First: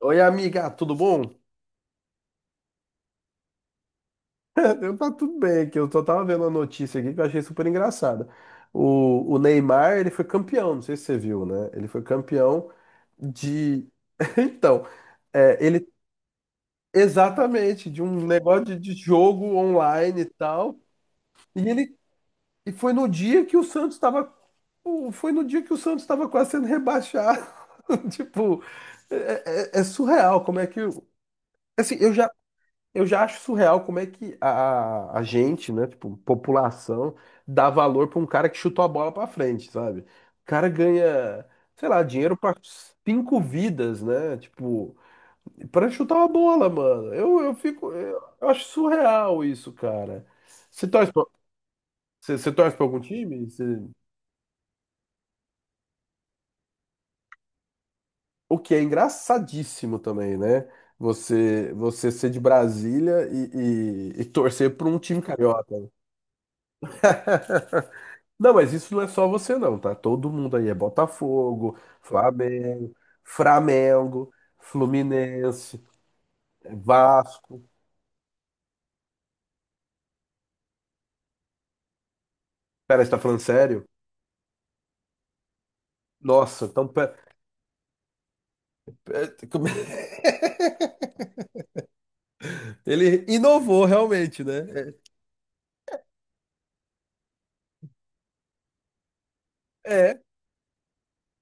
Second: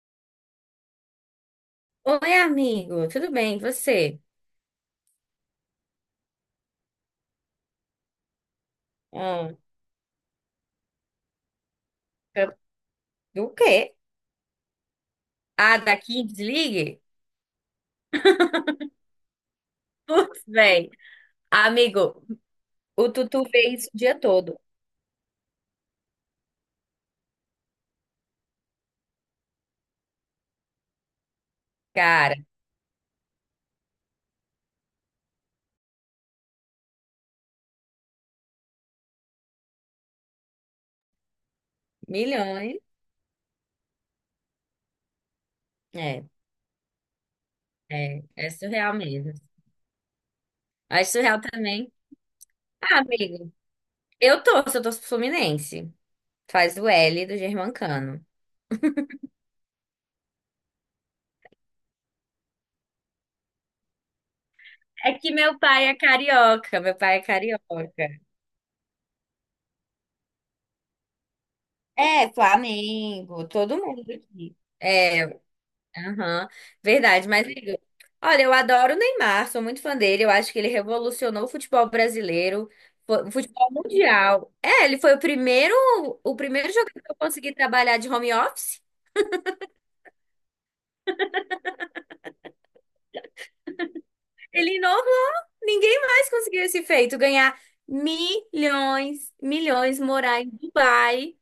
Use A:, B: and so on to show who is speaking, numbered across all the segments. A: Oi, amiga, tudo bom?
B: Oi, amigo, tudo bem? E você?
A: Tá tudo bem aqui. Eu só tava vendo uma notícia aqui que eu achei super engraçada. O
B: Hum,
A: Neymar, ele foi campeão, não sei se você viu, né? Ele foi
B: eu-
A: campeão
B: do
A: de.
B: quê?
A: Então,
B: Ah,
A: ele.
B: daqui, desligue?
A: Exatamente, de um negócio de jogo online e
B: Putz,
A: tal.
B: bem.
A: E ele.
B: Amigo,
A: E foi no
B: o
A: dia
B: Tutu
A: que o
B: vê isso
A: Santos
B: o dia
A: estava.
B: todo.
A: Foi no dia que o Santos estava quase sendo rebaixado. Tipo, é surreal como é que. Assim, eu já.
B: Cara,
A: Eu já acho surreal como é que a gente, né, tipo, população, dá valor pra um cara que chutou a bola pra frente, sabe? O cara ganha, sei lá, dinheiro pra
B: milhões.
A: cinco vidas, né? Tipo, pra chutar
B: É,
A: uma bola, mano. Eu fico, eu,
B: é,
A: eu
B: é
A: acho
B: surreal mesmo.
A: surreal isso, cara. Você
B: Mas
A: torce pra,
B: surreal também.
A: você torce pra
B: Ah,
A: algum time?
B: amigo,
A: Você-
B: eu torço pro Fluminense. Faz o L do Germancano.
A: O que é engraçadíssimo também, né? Você, você ser de Brasília e torcer pra um
B: É
A: time
B: que meu
A: carioca.
B: pai é carioca, meu pai é carioca.
A: Não, mas isso não é só você não, tá? Todo mundo aí é Botafogo,
B: É,
A: Flamengo,
B: Flamengo, todo mundo
A: Flamengo,
B: aqui. É,
A: Fluminense,
B: Aham,
A: é
B: verdade, mas
A: Vasco.
B: Igor, olha, eu adoro o Neymar, sou muito fã dele, eu acho que ele revolucionou o futebol brasileiro,
A: Pera, você tá
B: o
A: falando
B: futebol
A: sério?
B: mundial. É, ele foi o primeiro, o
A: Nossa,
B: primeiro
A: então
B: jogador que
A: pera,
B: eu consegui trabalhar de home office.
A: como- ele inovou realmente, né?
B: Ele inovou, ninguém mais conseguiu esse feito, ganhar milhões, milhões,
A: É, é,
B: morar em Dubai,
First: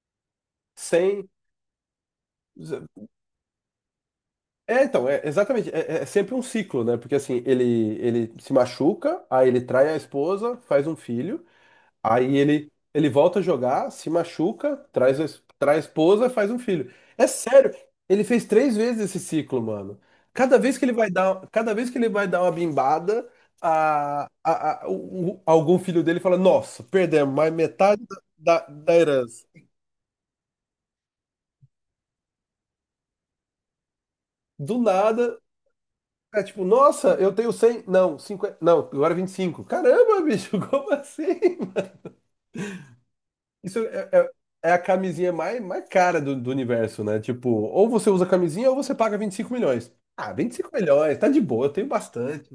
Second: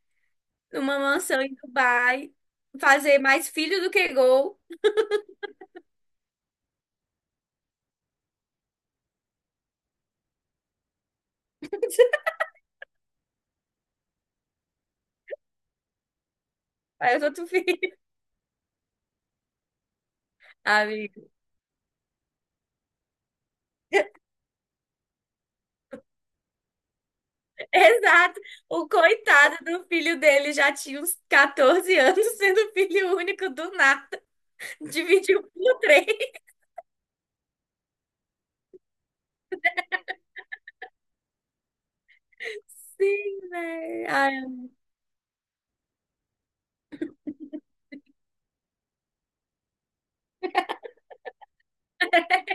B: numa
A: sem.
B: mansão em Dubai, fazer mais filho do que gol.
A: É, então, exatamente, é sempre um ciclo, né? Porque assim, ele se machuca, aí ele trai a esposa, faz um filho. Aí ele volta a jogar, se machuca, traz, traz a esposa, faz um filho.
B: Aí eu
A: É
B: tô tu
A: sério,
B: filho,
A: ele fez três vezes esse ciclo, mano. Cada vez que ele vai dar, cada vez que ele vai dar uma bimbada, algum filho dele fala: Nossa, perdemos mais metade
B: Exato. O
A: da herança.
B: coitado do filho dele já tinha uns 14 anos, sendo filho único do nada.
A: Do nada,
B: Dividiu por três.
A: é tipo: Nossa, eu tenho 100 não, 50 não, agora 25. Caramba, bicho, como assim?
B: Sim,
A: Isso
B: velho.
A: é, é-
B: Ai,
A: é a camisinha mais, mais cara do universo, né? Tipo, ou você usa camisinha ou você paga 25 milhões. Ah, 25 milhões, tá de boa, eu tenho bastante.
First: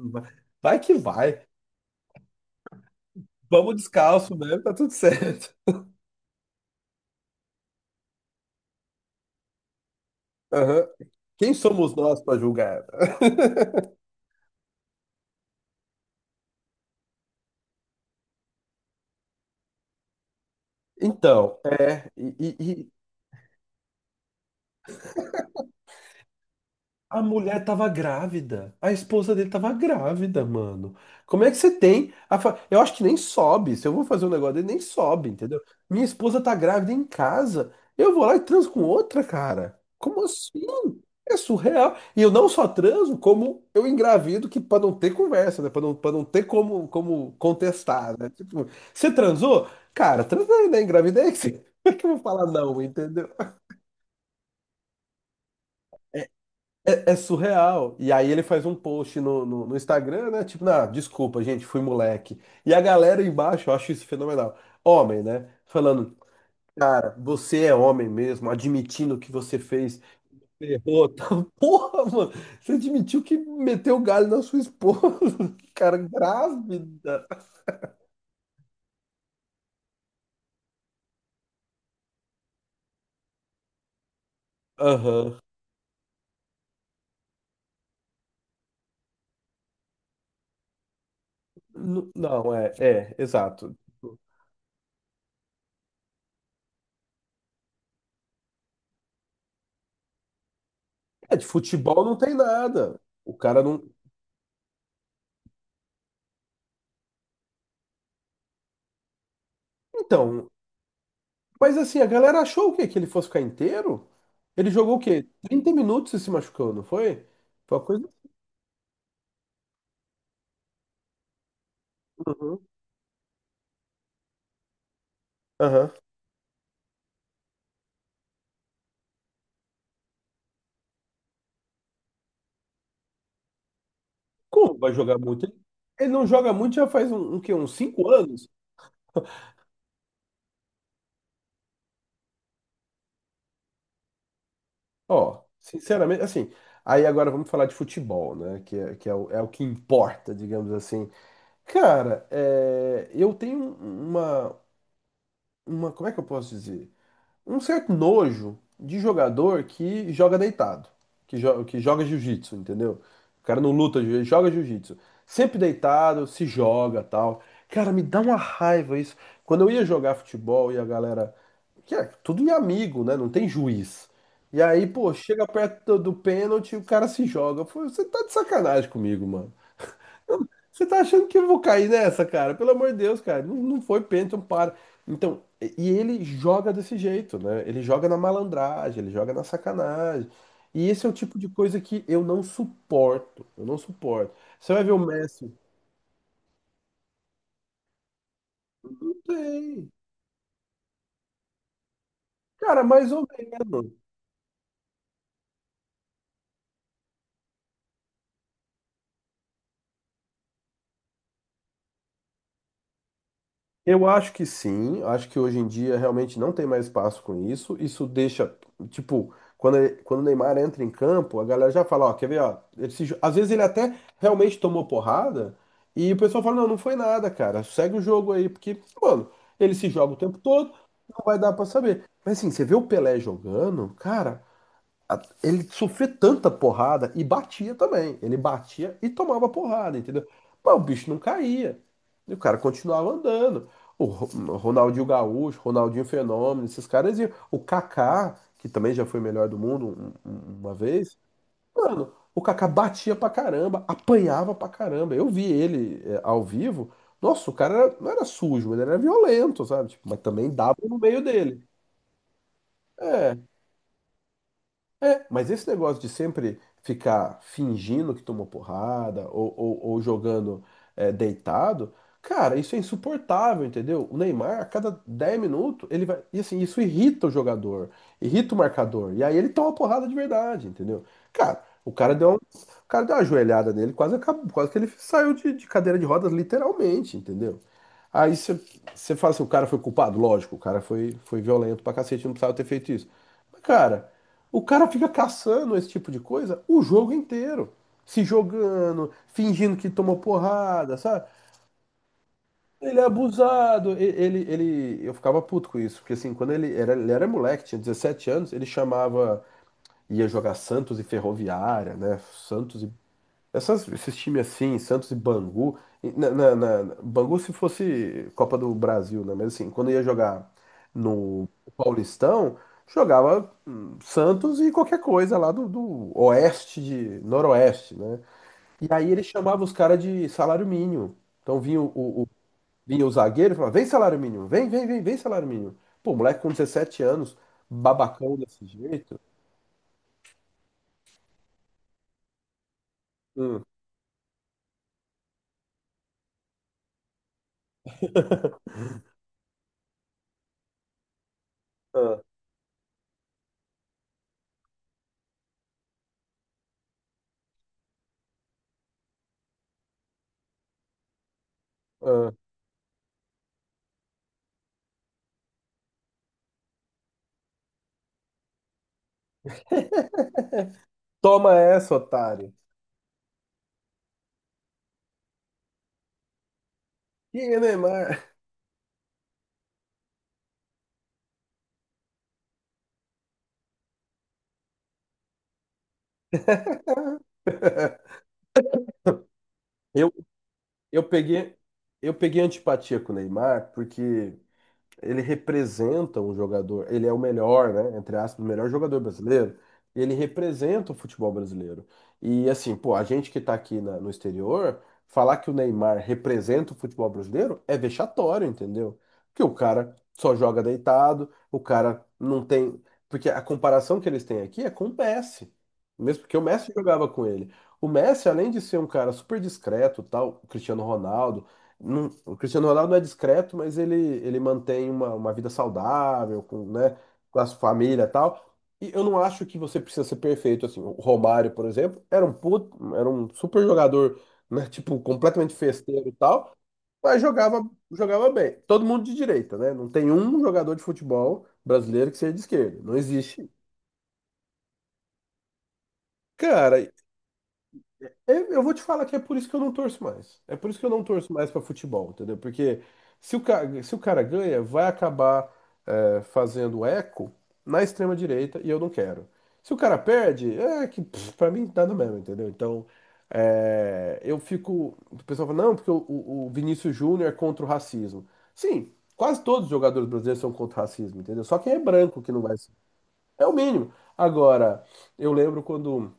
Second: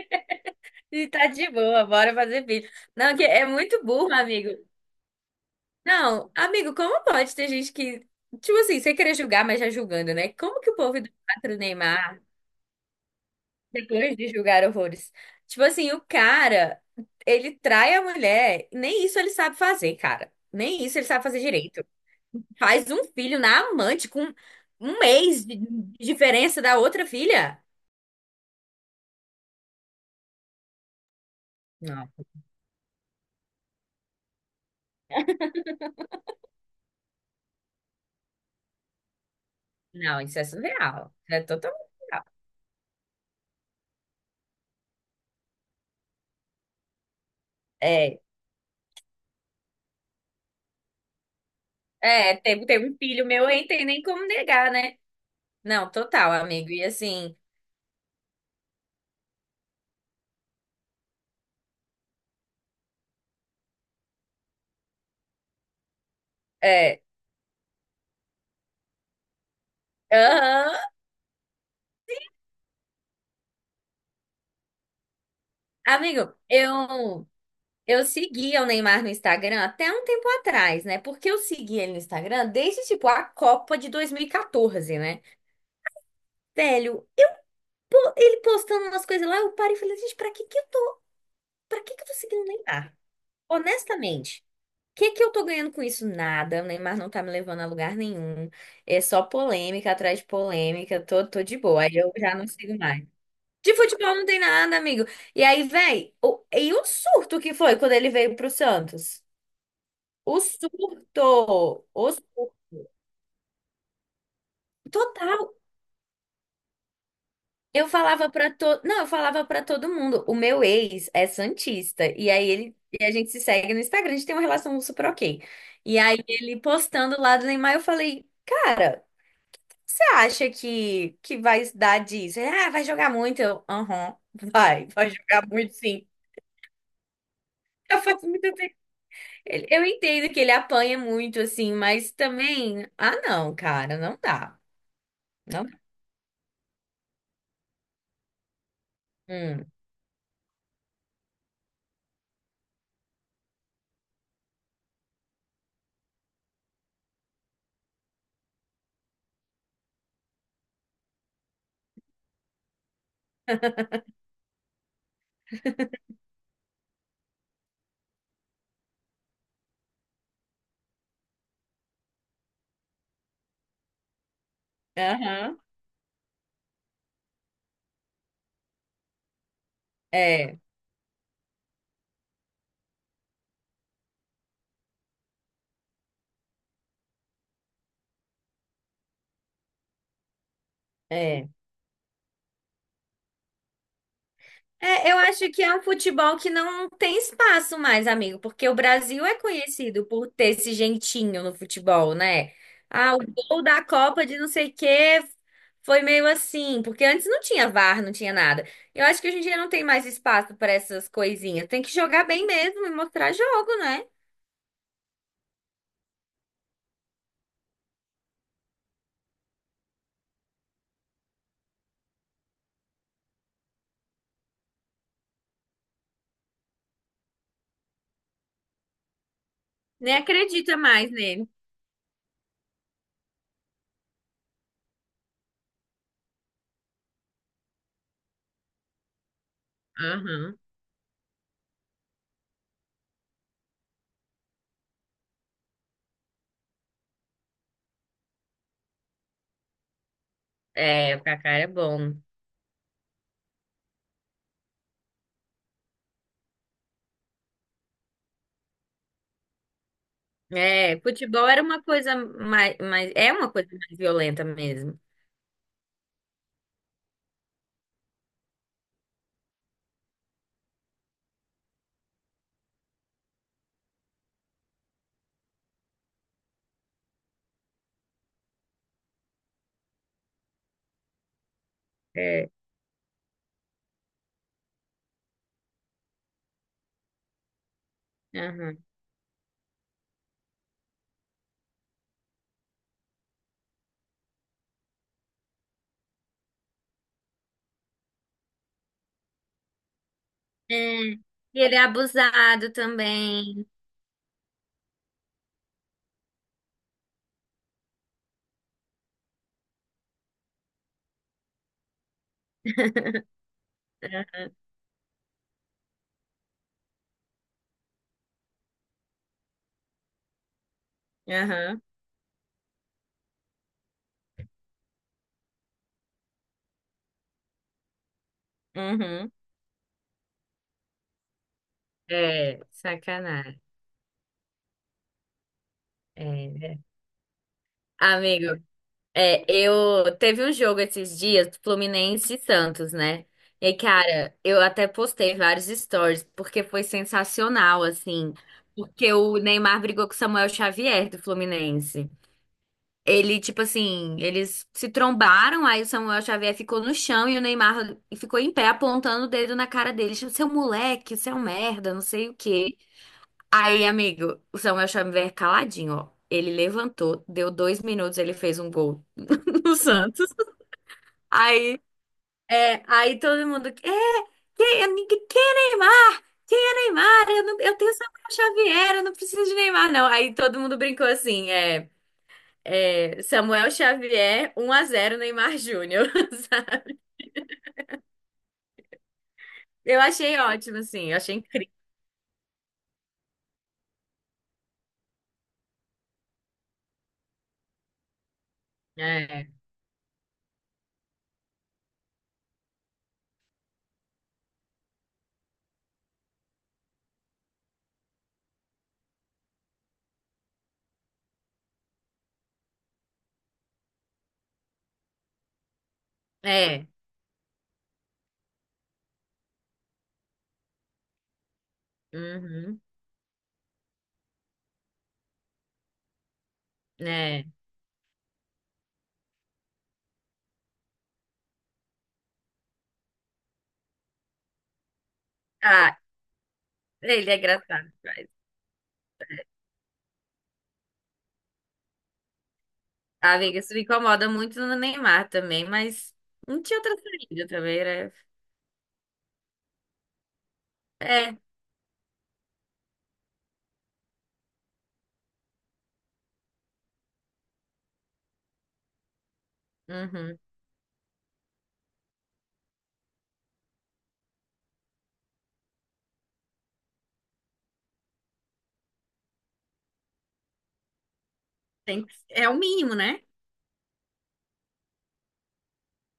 A: Vai que
B: e tá
A: vai.
B: de boa, bora fazer filho. Não, que é
A: Vamos
B: muito burro,
A: descalço
B: amigo.
A: mesmo, tá tudo certo.
B: Não, amigo, como pode ter gente que. Tipo assim, sem querer julgar, mas já julgando, né? Como que o
A: Aham.
B: povo
A: Quem
B: idolatra o
A: somos nós
B: Neymar
A: pra julgar?
B: depois de julgar horrores? Tipo assim, o cara, ele trai a mulher, nem isso ele sabe fazer, cara. Nem isso ele sabe fazer
A: Então,
B: direito.
A: é.
B: Faz um filho na amante com um mês de diferença da outra
A: A
B: filha.
A: mulher tava grávida. A esposa dele tava grávida, mano. Como é que você
B: Não,
A: tem? Eu acho que nem sobe. Se eu vou fazer um negócio dele, nem sobe, entendeu? Minha esposa tá grávida em casa. Eu vou lá e transo com outra, cara.
B: não,
A: Como
B: isso é
A: assim?
B: surreal. Isso
A: É
B: é totalmente
A: surreal. E
B: surreal.
A: eu não só transo, como eu engravido, que pra não ter conversa, né? Pra não ter como, como contestar,
B: É,
A: né? Tipo, você transou? Cara, transei, né? Engravidei. Como é que eu vou
B: é,
A: falar
B: teve,
A: não,
B: teve um filho
A: entendeu?
B: meu aí, tem nem como negar, né? Não, total, amigo. E
A: É
B: assim,
A: surreal. E aí ele faz um post no Instagram, né? Tipo, ah, desculpa, gente, fui moleque. E a galera embaixo, eu acho isso fenomenal. Homem, né? Falando,
B: é,
A: cara, você é homem mesmo, admitindo que você fez,
B: aham.
A: errou, tal. Porra, mano, você admitiu que meteu o galho na sua esposa, cara,
B: Amigo,
A: grávida.
B: eu seguia o Neymar no Instagram até um tempo atrás, né? Porque eu seguia ele no Instagram desde, tipo, a Copa de 2014, né?
A: Aham.
B: Velho, ele postando umas coisas lá, eu parei e falei, gente, pra que que eu tô seguindo o
A: Não,
B: Neymar?
A: exato.
B: Honestamente, o que que eu tô ganhando com isso? Nada. O Neymar não tá me levando a lugar nenhum. É só polêmica atrás de polêmica. Tô,
A: É,
B: tô
A: de
B: de boa. Aí
A: futebol
B: eu
A: não tem
B: já não sigo
A: nada.
B: mais.
A: O cara
B: De
A: não.
B: futebol não tem nada, amigo. E aí, véi, e o surto que foi quando ele veio pro Santos? O
A: Então, mas
B: surto!
A: assim, a
B: O
A: galera
B: surto
A: achou o quê? Que ele fosse ficar inteiro? Ele jogou o quê?
B: total.
A: 30 minutos e se machucou, não foi? Foi uma
B: Eu
A: coisa.
B: falava pra todo, não, eu falava pra todo mundo. O meu ex é santista e aí
A: Uhum.
B: ele e a gente se segue no Instagram, a gente tem uma relação super ok.
A: Aham.
B: E aí ele postando lá do Neymar, eu falei: "Cara, você acha que vai dar disso?" Ele, ah, vai jogar muito. Eu, aham,
A: Como
B: vai,
A: vai
B: vai
A: jogar muito?
B: jogar
A: Ele
B: muito sim.
A: ele não joga muito já faz um, um quê? uns
B: Eu
A: cinco
B: faço
A: anos?
B: muito tempo. Eu entendo que ele apanha muito assim, mas também, ah, não, cara, não dá.
A: Ó,
B: Não.
A: sinceramente, assim. Aí agora vamos falar de futebol, né? Que é, o, é o que
B: Hum.
A: importa, digamos assim. Cara, é, eu tenho uma, uma. Como é que eu posso dizer? Um certo nojo de jogador que joga deitado, que joga jiu-jitsu, entendeu? O cara não luta, ele joga jiu-jitsu. Sempre deitado, se joga, tal. Cara, me dá uma raiva isso. Quando eu ia jogar futebol e a galera, que é tudo em amigo, né? Não tem juiz. E aí, pô, chega
B: Aham.
A: perto do pênalti, e o cara se joga. Eu falei, você tá de sacanagem comigo, mano.
B: É,
A: Você tá achando que eu vou cair nessa, cara? Pelo amor de Deus, cara. Não, não foi pênalti, não para. Então, e ele joga desse jeito, né? Ele joga na malandragem, ele joga na sacanagem. E esse é o tipo de
B: é.
A: coisa que eu não suporto. Eu não suporto. Você vai ver o
B: É, eu acho
A: Messi?
B: que é um futebol que não tem espaço mais, amigo, porque o
A: Não
B: Brasil é
A: tem.
B: conhecido por ter esse jeitinho no futebol, né?
A: Cara, mais
B: Ah, o
A: ou
B: gol da
A: menos.
B: Copa de não sei o quê foi meio assim, porque antes não tinha VAR, não tinha nada. Eu acho que hoje em dia não tem mais espaço para essas coisinhas. Tem que jogar bem mesmo e mostrar jogo, né?
A: Eu acho que sim, acho que hoje em dia realmente não tem mais espaço com isso. Isso deixa, tipo, quando, quando o Neymar entra em campo, a galera já fala, ó, quer ver, ó, ele se jo- às vezes ele até realmente tomou porrada e o pessoal fala, não, não foi nada, cara, segue o jogo aí, porque, mano, ele se joga
B: Nem
A: o tempo todo,
B: acredita mais
A: não vai
B: nele.
A: dar pra saber. Mas assim, você vê o Pelé jogando, cara, ele sofria tanta porrada e batia também. Ele batia e tomava porrada, entendeu?
B: Aham.
A: Mas o bicho não caía. E o cara continuava andando. O Ro- Ronaldinho Gaúcho, Ronaldinho Fenômeno, esses caras iam. O Kaká, que também já foi melhor do mundo uma vez.
B: É, o Kaká é
A: Mano,
B: bom.
A: o Kaká batia pra caramba, apanhava pra caramba. Eu vi ele ao vivo. Nossa, não era sujo, ele era violento, sabe? Tipo, mas também dava no
B: É,
A: meio
B: futebol era
A: dele.
B: uma coisa mais, mais, é
A: É.
B: uma coisa mais violenta mesmo.
A: É, mas esse negócio de sempre ficar fingindo que tomou porrada ou jogando deitado, cara, isso é insuportável, entendeu? O Neymar, a cada 10 minutos, ele vai. E assim, isso irrita o jogador, irrita o marcador. E aí ele toma porrada de verdade, entendeu? Cara,
B: É.
A: o cara deu uma ajoelhada nele, quase, acabou, quase que ele saiu de cadeira de rodas, literalmente, entendeu? Aí você
B: Aham.
A: você fala assim, o cara foi culpado? Lógico, foi violento pra cacete, não precisava ter feito isso. Mas, cara. O cara fica caçando esse tipo de coisa o jogo inteiro. Se jogando, fingindo que tomou
B: É,
A: porrada,
B: e
A: sabe?
B: ele é abusado
A: Ele é
B: também.
A: abusado. Eu ficava puto com isso, porque assim, quando ele era moleque, tinha 17 anos, ele chamava, ia jogar Santos e Ferroviária, né? Santos e esses times assim, Santos e Bangu, e Bangu se fosse Copa do Brasil, né? Mas assim, quando ia jogar no
B: Aham,
A: Paulistão, jogava Santos e qualquer coisa lá do oeste de noroeste, né? E aí ele
B: uhum.
A: chamava os caras de salário mínimo. Então vinha
B: É,
A: vinha o zagueiro e
B: sacanagem.
A: falava, vem salário mínimo, vem, vem, vem, vem salário mínimo. Pô, moleque com
B: É, né?
A: 17 anos, babacão
B: Amigo,
A: desse jeito.
B: é, eu teve um jogo esses dias, Fluminense e Santos, né?
A: Hum,
B: E, cara, eu até postei vários stories, porque foi sensacional, assim. Porque o Neymar brigou com o Samuel Xavier do Fluminense.
A: ah,
B: Ele, tipo assim, eles se trombaram, aí o Samuel Xavier ficou no chão e o Neymar ficou em pé apontando o dedo na cara dele, tipo, seu moleque, seu merda, não sei
A: ah.
B: o quê. Aí, amigo, o Samuel Xavier caladinho, ó. Ele levantou, deu 2 minutos, ele fez um gol no Santos.
A: Toma
B: Aí,
A: essa, otário.
B: é, aí todo mundo, é, quem, é quem é Neymar? Quem é Neymar?
A: E
B: Eu,
A: aí,
B: não, eu tenho Samuel
A: Neymar?
B: Xavier, eu não preciso de Neymar, não. Aí todo mundo brincou assim, é. É, Samuel Xavier, 1-0 Neymar Júnior. Sabe? Eu
A: Eu,
B: achei ótimo,
A: eu
B: assim, eu achei
A: peguei,
B: incrível.
A: eu peguei antipatia com o Neymar porque ele representa um jogador, ele é o melhor, né, entre aspas, o melhor jogador
B: É,
A: brasileiro, e ele representa o futebol brasileiro. E assim, pô, a gente que tá aqui no exterior, falar que o Neymar representa o futebol brasileiro é vexatório, entendeu? Porque o cara só joga deitado, o cara não tem, porque a comparação que eles têm aqui é com o Messi. Mesmo porque o Messi
B: é,
A: jogava com ele. O Messi, além de ser um cara super discreto, tal, o Cristiano Ronaldo o Cristiano
B: uhum,
A: Ronaldo não é discreto, mas ele mantém uma vida saudável, com, né, com a
B: é.
A: sua família e tal. E eu não acho que você precisa ser perfeito assim. O Romário, por exemplo, era um puto, era um super jogador, né, tipo, completamente
B: Ah,
A: festeiro e tal, mas
B: ele é
A: jogava,
B: engraçado.
A: jogava bem. Todo mundo de direita, né? Não tem um jogador de futebol brasileiro que seja de esquerda. Não
B: Ah,
A: existe.
B: amiga, isso me incomoda muito no Neymar também, mas não
A: Cara,
B: tinha outra saída também, era...
A: eu vou te falar que é por isso que eu não torço mais. É por isso que eu não torço
B: É,
A: mais pra futebol, entendeu? Porque se o cara ganha, vai acabar fazendo eco na extrema direita e eu não quero. Se o cara
B: uhum.
A: perde, é que pff, pra mim nada mesmo, entendeu? Então eu fico. O pessoal fala, não, porque o Vinícius Júnior é contra o racismo. Sim, quase todos os jogadores brasileiros são contra o racismo, entendeu? Só quem é branco que não
B: É o
A: vai ser.
B: mínimo, né?
A: É o mínimo. Agora, eu lembro quando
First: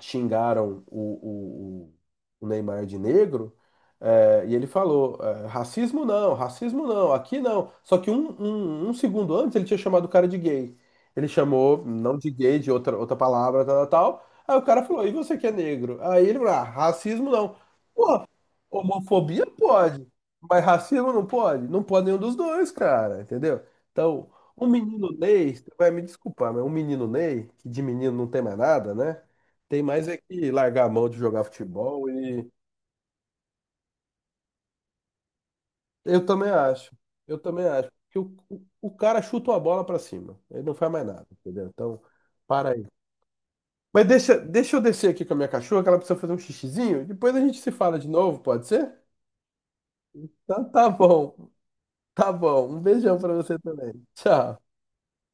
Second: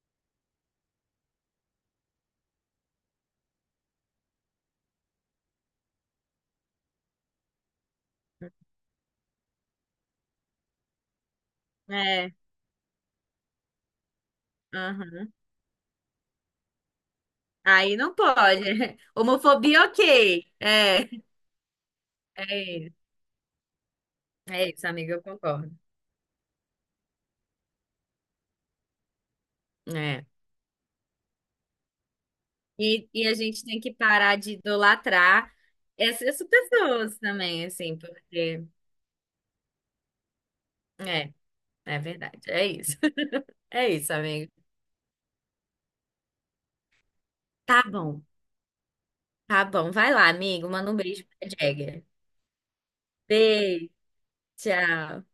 A: xingaram o Neymar de negro, e ele falou: é, racismo não, aqui não. Só que um segundo antes ele tinha chamado o cara de gay. Ele chamou, não de
B: É,
A: gay, de outra, outra palavra, tal, tal, tal. Aí o cara falou: e
B: uhum.
A: você que é negro? Aí ele falou: ah, racismo não.
B: Aí não pode.
A: Homofobia
B: Homofobia,
A: pode,
B: ok.
A: mas
B: É,
A: racismo não pode? Não pode nenhum dos dois,
B: é isso,
A: cara, entendeu? Então, um
B: é isso,
A: menino
B: amiga, eu
A: Ney, você
B: concordo.
A: vai me desculpar, mas um menino Ney, que de menino não tem mais nada, né? Tem mais é
B: É.
A: que largar a mão de jogar futebol e.
B: E a gente tem que parar de idolatrar
A: Eu
B: essas
A: também acho,
B: pessoas
A: eu
B: também,
A: também acho.
B: assim,
A: Que
B: porque.
A: o cara chuta uma bola pra cima, ele não faz mais nada,
B: É,
A: entendeu?
B: é
A: Então,
B: verdade. É
A: para aí.
B: isso. É
A: Mas
B: isso,
A: deixa,
B: amigo.
A: deixa eu descer aqui com a minha cachorra, que ela precisa fazer um xixizinho, depois a gente se
B: Tá
A: fala de
B: bom,
A: novo, pode ser?
B: tá bom. Vai lá,
A: Então,
B: amigo.
A: tá
B: Manda um beijo pra
A: bom.
B: Jagger.
A: Tá bom, um beijão pra você
B: Beijo,
A: também. Tchau.
B: tchau.